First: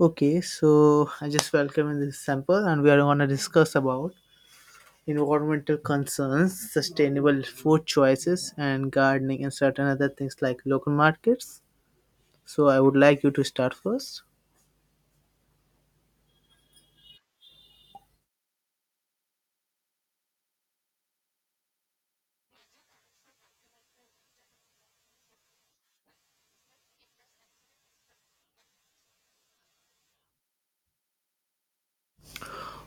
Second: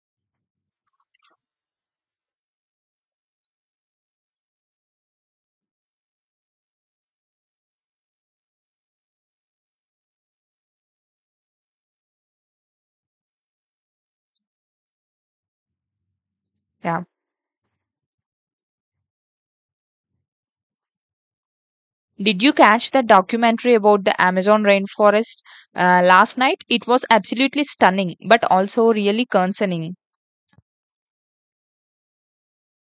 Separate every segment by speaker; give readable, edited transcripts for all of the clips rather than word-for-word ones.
Speaker 1: Okay, so I just welcome in this sample, and we are going to discuss about environmental concerns, sustainable food choices, and gardening, and certain other things like local markets. So I would like you to start first.
Speaker 2: Yeah. Did you catch that documentary about the Amazon rainforest last night? It was absolutely stunning, but also really concerning.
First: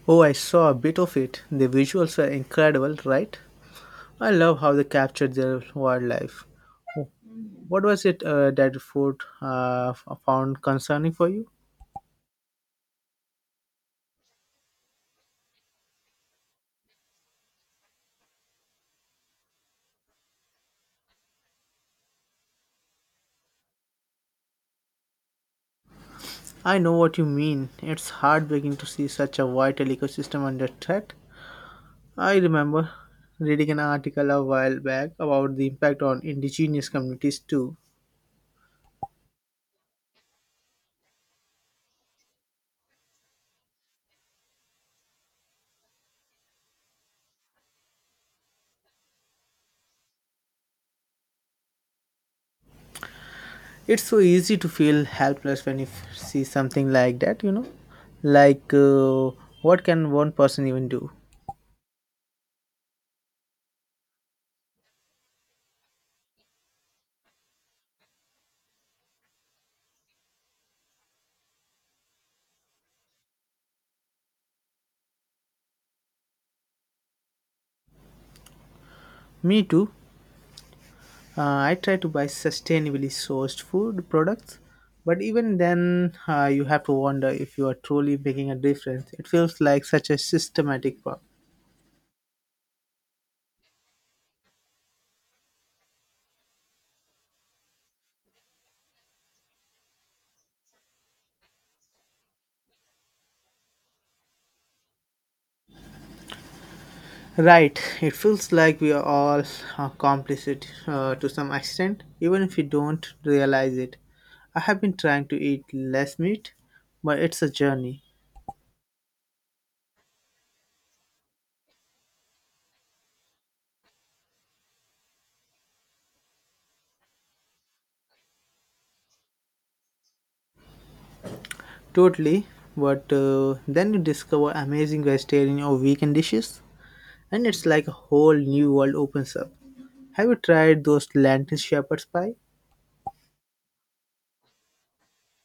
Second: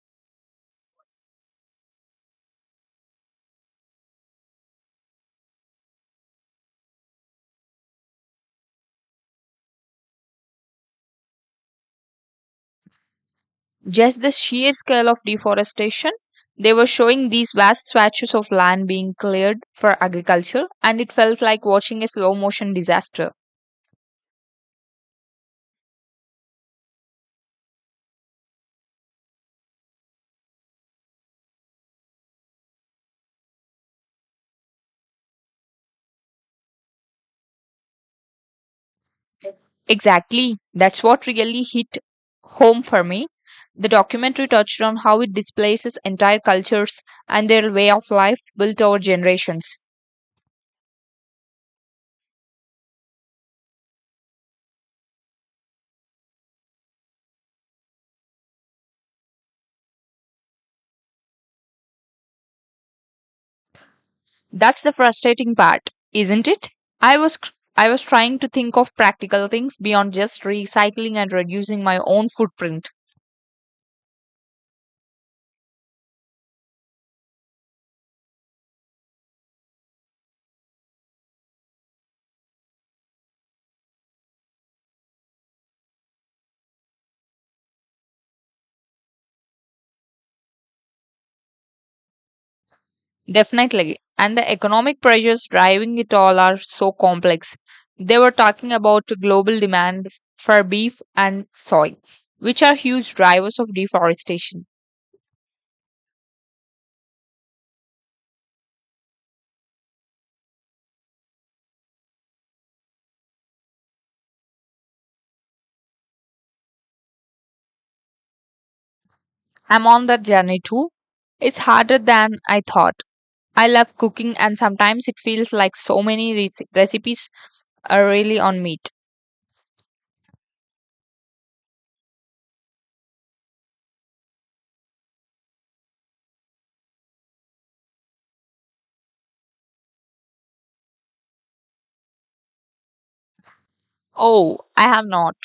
Speaker 1: Oh, I saw a bit of it. The visuals were incredible, right? I love how they captured their wildlife. Oh, what was it that food found concerning for you?
Speaker 2: Just the sheer scale of deforestation. They were showing these vast swatches of land being cleared for agriculture, and it felt like watching a slow motion disaster.
Speaker 1: I know what you mean. It's heartbreaking to see such a vital ecosystem under threat. I remember reading an article a while back about the impact on indigenous communities too.
Speaker 2: Exactly. That's what really hit home for me. The documentary touched on how it displaces entire cultures and their way of life built over generations.
Speaker 1: It's so easy to feel helpless when you see something like that, you know? Like, uh, what can one person even do?
Speaker 2: That's the frustrating part, isn't it? I was cr- I was trying to think of practical things beyond just recycling and reducing my own footprint.
Speaker 1: Me too. I try to buy sustainably sourced food products, but even then, you have to wonder if you are truly making a difference. It feels like such a systematic work.
Speaker 2: Definitely. And the economic pressures driving it all are so complex. They were talking about global demand for beef and soy, which are huge drivers of deforestation.
Speaker 1: Right, it feels like we are all complicit to some extent, even if we don't realize it. I have been trying to eat less meat, but it's a journey.
Speaker 2: I'm on that journey too. It's harder than I thought. I love cooking, and sometimes it feels like so many recipes are really on meat.
Speaker 1: Totally, but then you discover amazing vegetarian or vegan dishes, and it's like a whole new world opens up. Have you tried those lentil shepherd's pie?
Speaker 2: Oh, I have not.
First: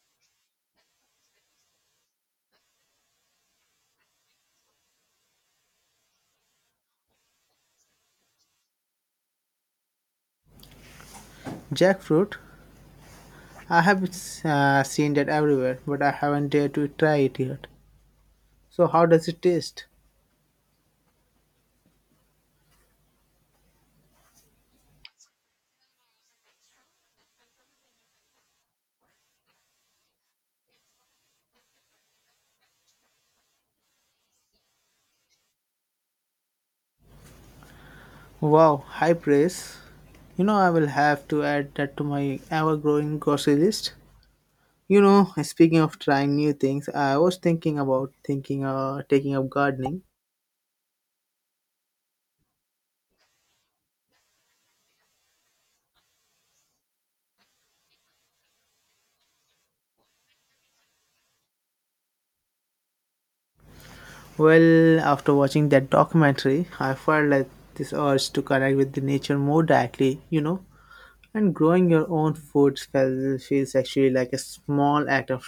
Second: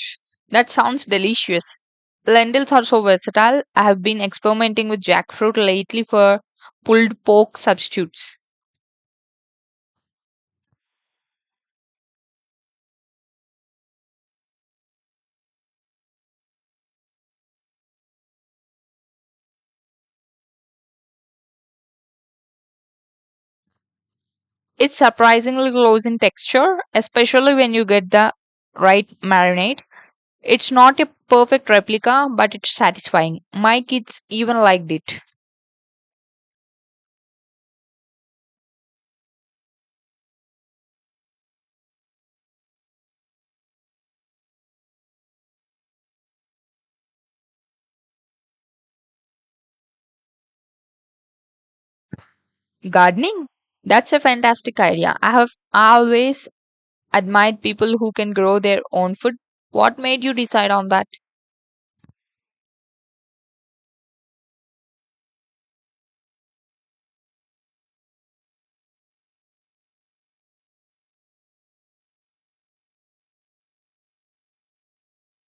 Speaker 2: That sounds delicious. Lentils are so versatile. I have been experimenting with jackfruit lately for pulled pork substitutes.
Speaker 1: Jackfruit? I have seen that everywhere, but I haven't dared to try it yet. So, how does it taste?
Speaker 2: It's surprisingly close in texture, especially when you get the right marinade. It's not a perfect replica, but it's satisfying. My kids even liked it.
Speaker 1: Wow, high praise. You know, I will have to add that to my ever growing grocery list. You know, speaking of trying new things, I was thinking about thinking taking up gardening.
Speaker 2: Gardening? That's a fantastic idea. I have always admired people who can grow their own food. What made you decide on that?
Speaker 1: Well, after watching that documentary, I felt like this urge to connect with the nature more directly, you know. And growing your own food feels actually like a small act of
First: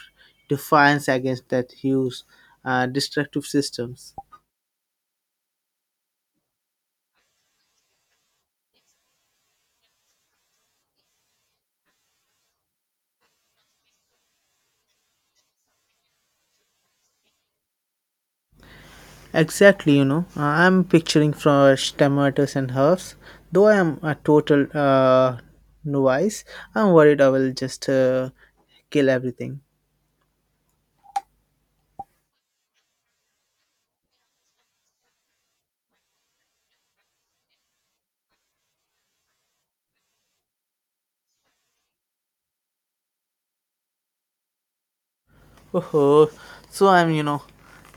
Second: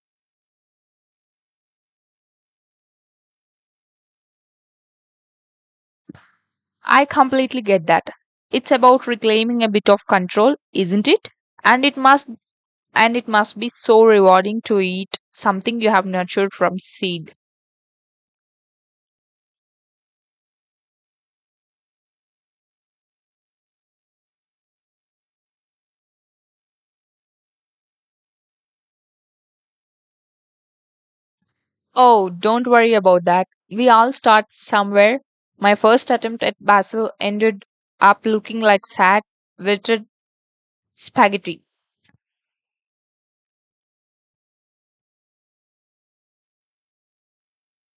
Speaker 1: defiance against that huge destructive systems.
Speaker 2: I completely get that. It's about reclaiming a bit of control, isn't it? And it must and it must be so rewarding to eat something you have nurtured from seed.
Speaker 1: Exactly, you know, I'm picturing fresh tomatoes and herbs. Though I am a total novice, I'm worried I will just kill everything.
Speaker 2: Oh, don't worry about that. We all start somewhere. My first attempt at basil ended up looking like sad, wilted spaghetti.
Speaker 1: Oh, so I'm, you know,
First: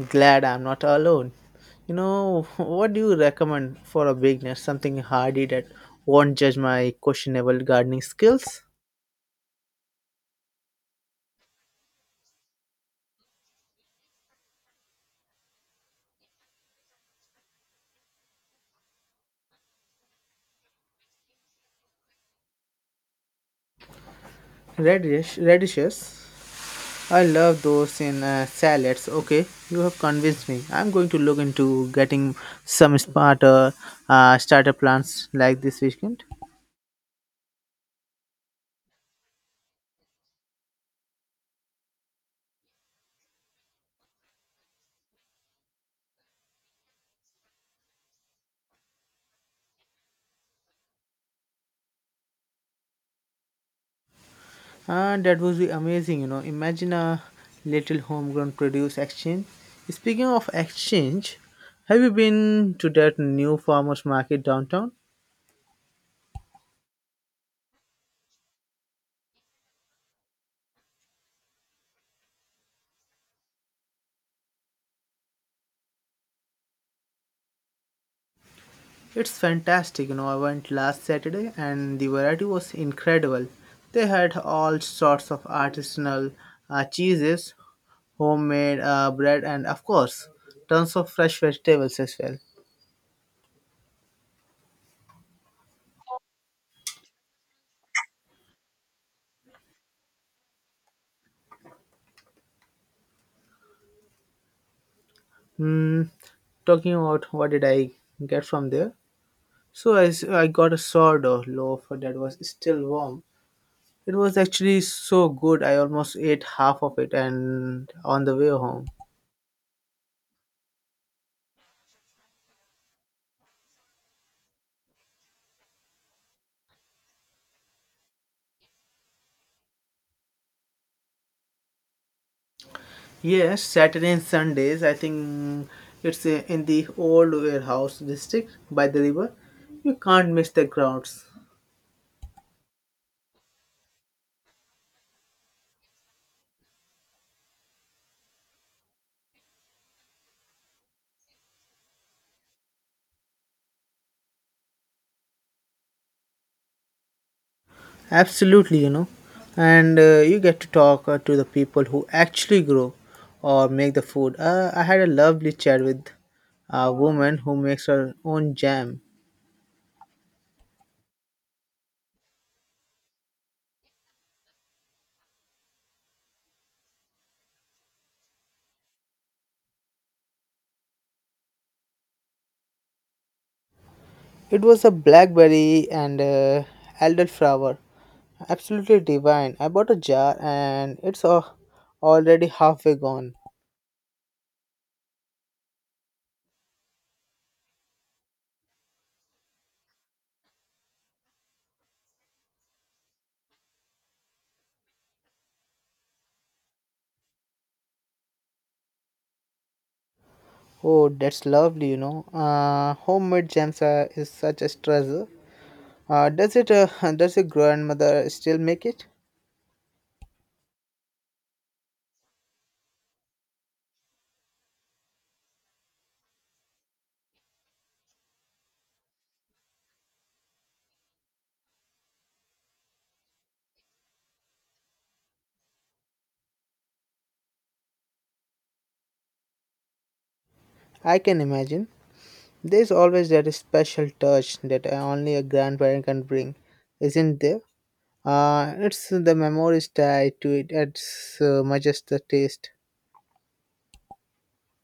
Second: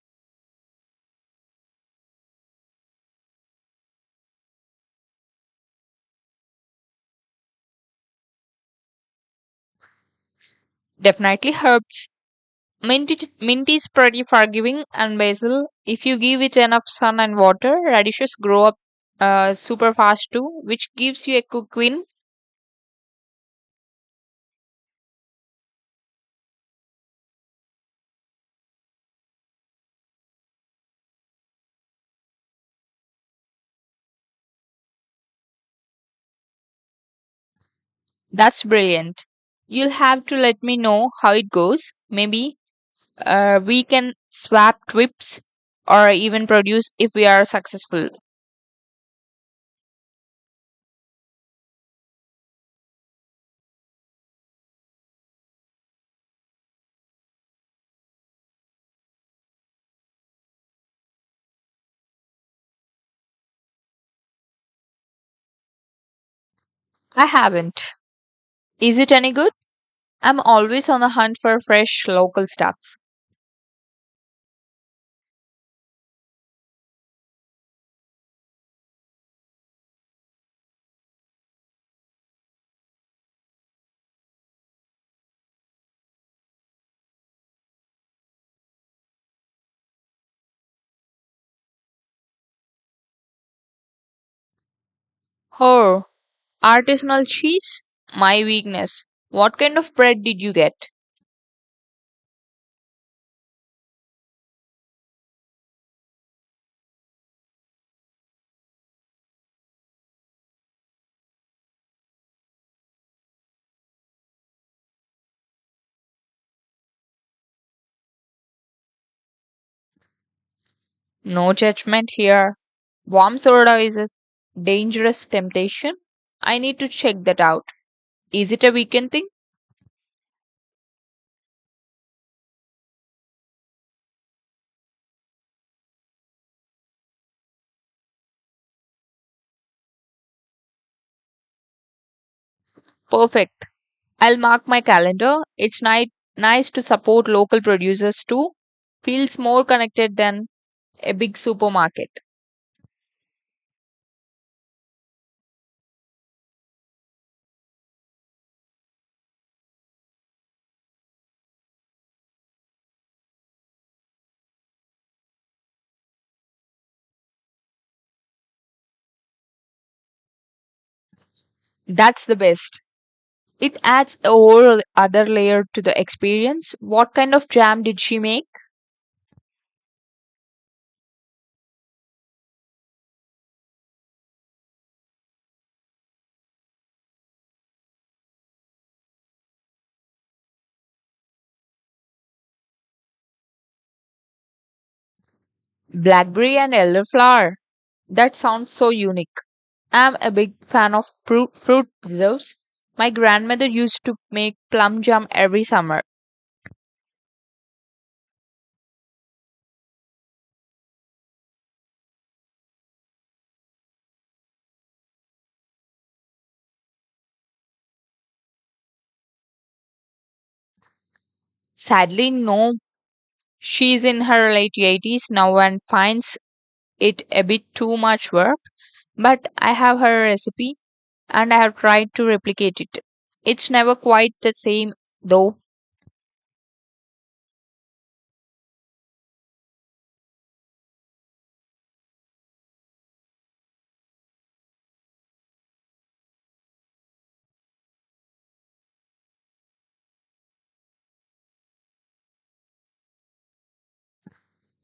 Speaker 1: glad I'm not alone. You know, what do you recommend for a beginner? Something hardy that won't judge my questionable gardening skills?
Speaker 2: Definitely herbs. Mint is pretty forgiving and basil. If you give it enough sun and water, radishes grow up super fast too, which gives you a quick win.
Speaker 1: Radishes. I love those in salads. Okay, you have convinced me. I'm going to look into getting some smarter starter plants like this weekend.
Speaker 2: That's brilliant. You'll have to let me know how it goes. Maybe we can swap trips or even produce if we are successful.
Speaker 1: That would be amazing, you know. Imagine a little homegrown produce exchange. Speaking of exchange, have you been to that new farmers market downtown?
Speaker 2: I haven't. Is it any good? I'm always on the hunt for fresh local stuff.
Speaker 1: It's fantastic, you know. I went last Saturday and the variety was incredible. They had all sorts of artisanal cheeses, homemade bread, and of course, tons of fresh vegetables as well.
Speaker 2: Oh, artisanal cheese? My weakness. What kind of bread did you get?
Speaker 1: Hmm. Talking about what did I get from there? I got a sourdough loaf that was still warm. It was actually so good, I almost ate half of it and on the way home.
Speaker 2: No judgment here. Warm soda is a dangerous temptation. I need to check that out. Is it a weekend thing?
Speaker 1: Yes, Saturday and Sundays. I think it's in the old warehouse district by the river. You can't miss the crowds.
Speaker 2: Perfect. I'll mark my calendar. It's nice to support local producers too. Feels more connected than a big supermarket.
Speaker 1: Absolutely, you know. And you get to talk to the people who actually grow or make the food. I had a lovely chat with a woman who makes her own jam.
Speaker 2: That's the best. It adds a whole other layer to the experience. What kind of jam did she make?
Speaker 1: It was a blackberry and elderflower. Absolutely divine. I bought a jar and it's already halfway gone.
Speaker 2: Blackberry and elderflower. That sounds so unique. I'm a big fan of fruit preserves. My grandmother used to make plum jam every summer.
Speaker 1: Oh, that's lovely, you know. Homemade jams are, is such a treasure. Does it? Does your grandmother still make it?
Speaker 2: Sadly, no, she's in her late 80s now and finds it a bit too much work, but I have her recipe and I have tried to replicate it. It's never quite the same, though.
Speaker 1: I can imagine. There's always that special touch that only a grandparent can bring, isn't there? It's the memories tied to it as much as the taste.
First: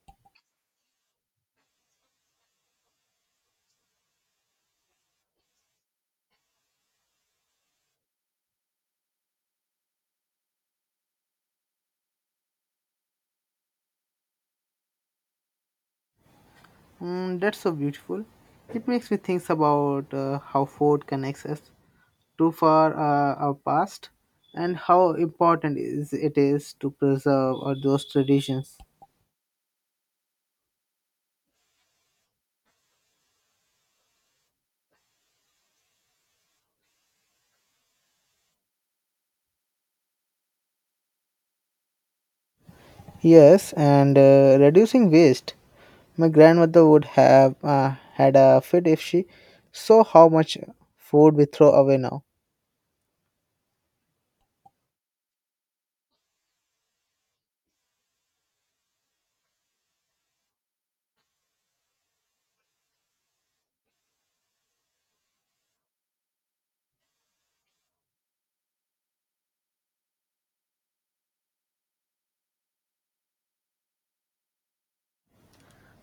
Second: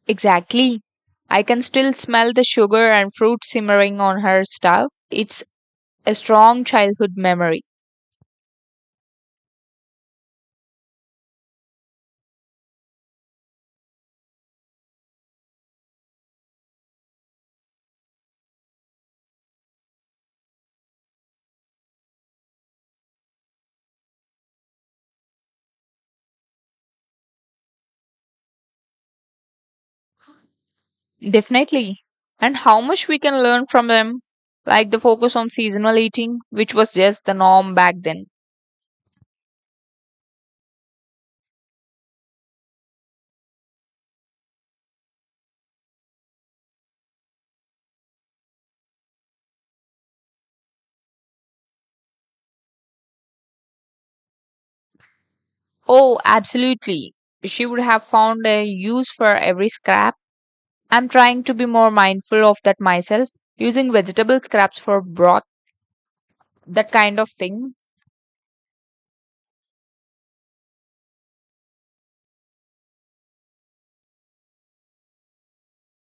Speaker 2: Exactly. I can still smell the sugar and fruit simmering on her stove. It's a strong childhood memory.
Speaker 1: Mm, that's so beautiful. It makes me think about how food connects us. Too far our past and how important is it is to preserve those traditions.
Speaker 2: Definitely. And how much we can learn from them, like the focus on seasonal eating, which was just the norm back then.
Speaker 1: Yes, and reducing waste. My grandmother would have had a fit if she saw how much food we throw away now.
Speaker 2: Oh, absolutely. She would have found a use for every scrap. I'm trying to be more mindful of that myself, using vegetable scraps for broth, that kind of thing.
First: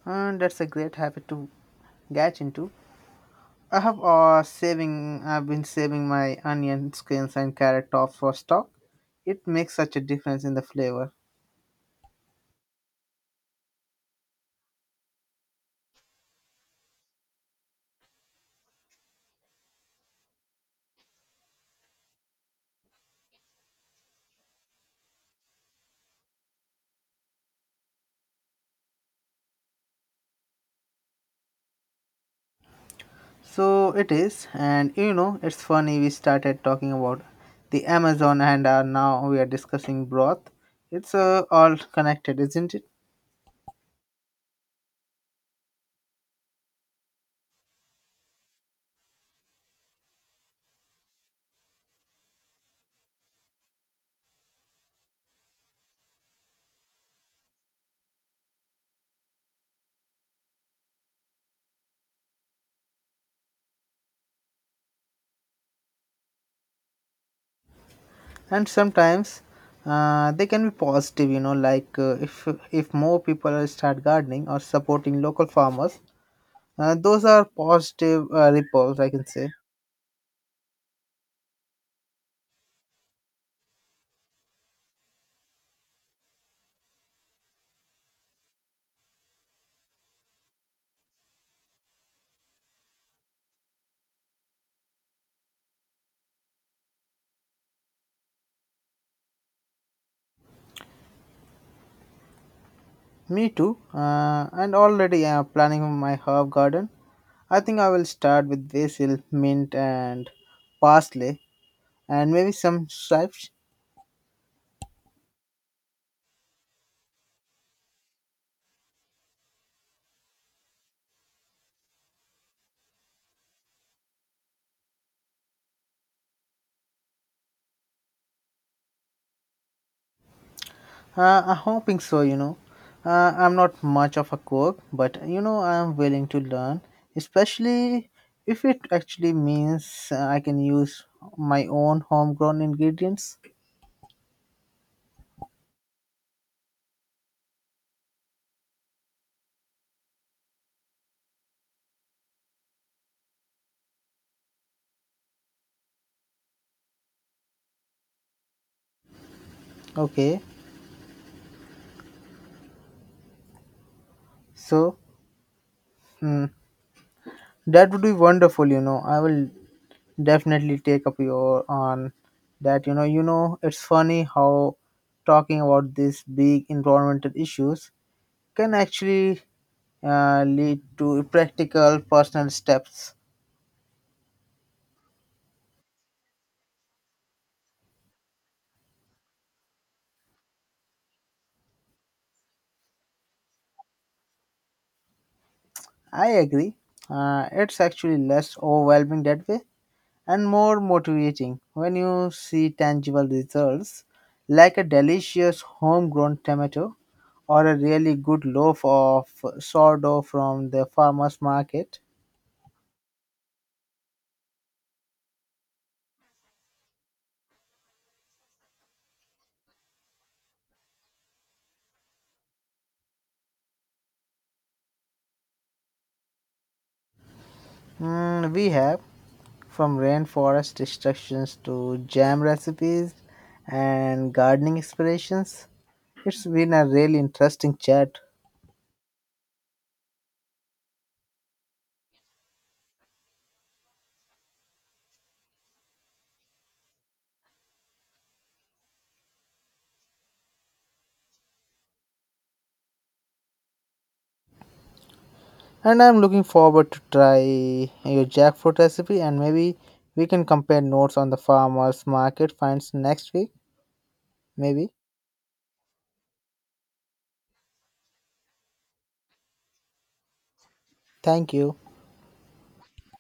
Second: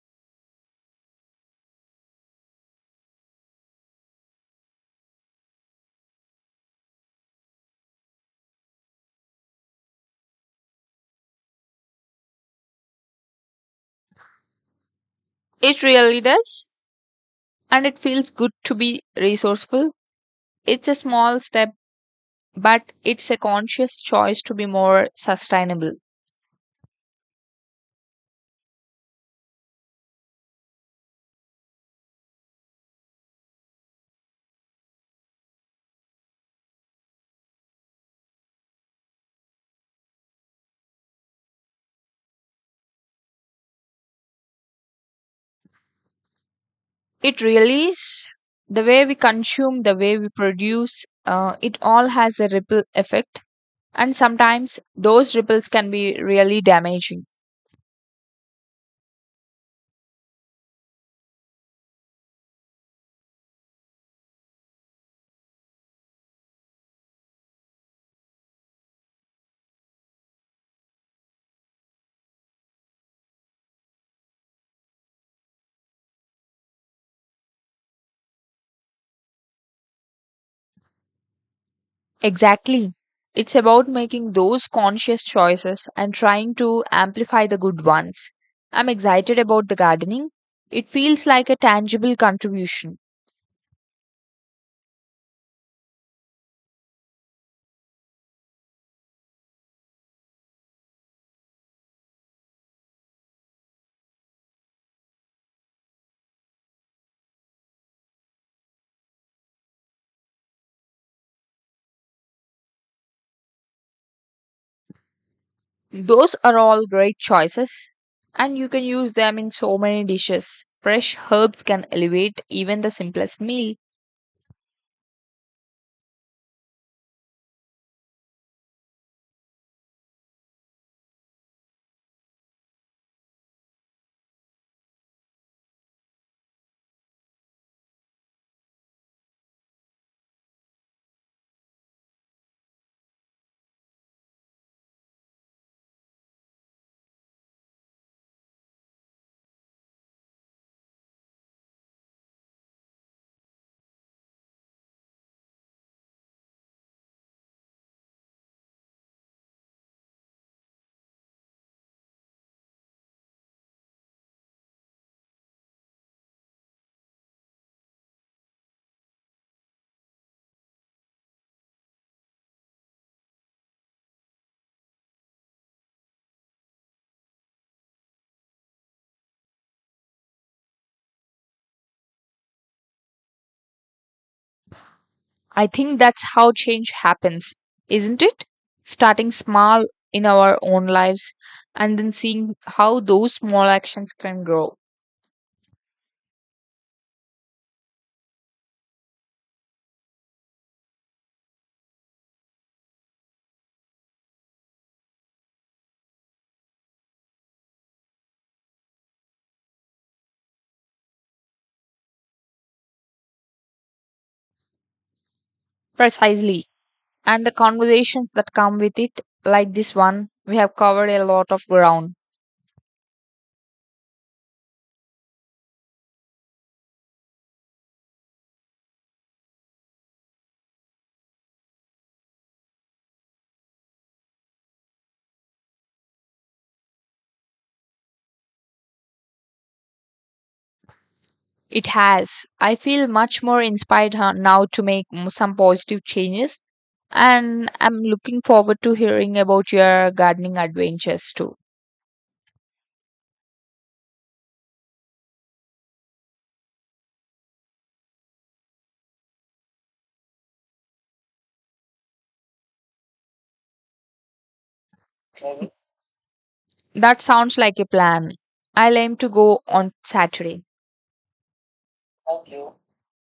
Speaker 1: And that's a great habit to get into. I have saving. I've been saving my onion skins and carrot tops for stock. It makes such a difference in the flavor.
Speaker 2: It really does. And it feels good to be resourceful. It's a small step, but it's a conscious choice to be more sustainable.
Speaker 1: So it is, and you know, it's funny we started talking about the Amazon and now we are discussing broth. It's all connected, isn't it?
Speaker 2: It really is the way we consume, the way we produce, it all has a ripple effect. And sometimes those ripples can be really damaging.
Speaker 1: And sometimes they can be positive, you know, like if more people start gardening or supporting local farmers, those are positive ripples, I can say.
Speaker 2: Exactly. It's about making those conscious choices and trying to amplify the good ones. I'm excited about the gardening. It feels like a tangible contribution.
Speaker 1: Me too, and already planning my herb garden. I think I will start with basil, mint, and parsley and maybe some stripes.
Speaker 2: Those are all great choices, and you can use them in so many dishes. Fresh herbs can elevate even the simplest meal.
Speaker 1: I'm hoping so, you know. I'm not much of a cook, but you know, I'm willing to learn, especially if it actually means I can use my own homegrown ingredients. Okay, so hmm, that would be wonderful, you know. I will definitely take up your on that, you know. You know, it's funny how talking about these big environmental issues can actually lead to practical personal steps.
Speaker 2: I think that's how change happens, isn't it? Starting small in our own lives and then seeing how those small actions can grow.
Speaker 1: I agree. It's actually less overwhelming that way and more motivating when you see tangible results like a delicious homegrown tomato or a really good loaf of sourdough from the farmer's market.
Speaker 2: Precisely. And the conversations that come with it, like this one, we have covered a lot of ground.
Speaker 1: Mm, we have from rainforest instructions to jam recipes and gardening inspirations. It's been a really interesting chat.
Speaker 2: It has. I feel much more inspired now to make some positive changes, and I'm looking forward to hearing about your gardening adventures too.
Speaker 1: And I'm looking forward to try your jackfruit recipe and maybe we can compare notes on the farmers market finds next week. Maybe.
Speaker 2: That sounds like a plan. I'll aim to go on Saturday.
Speaker 1: Thank you.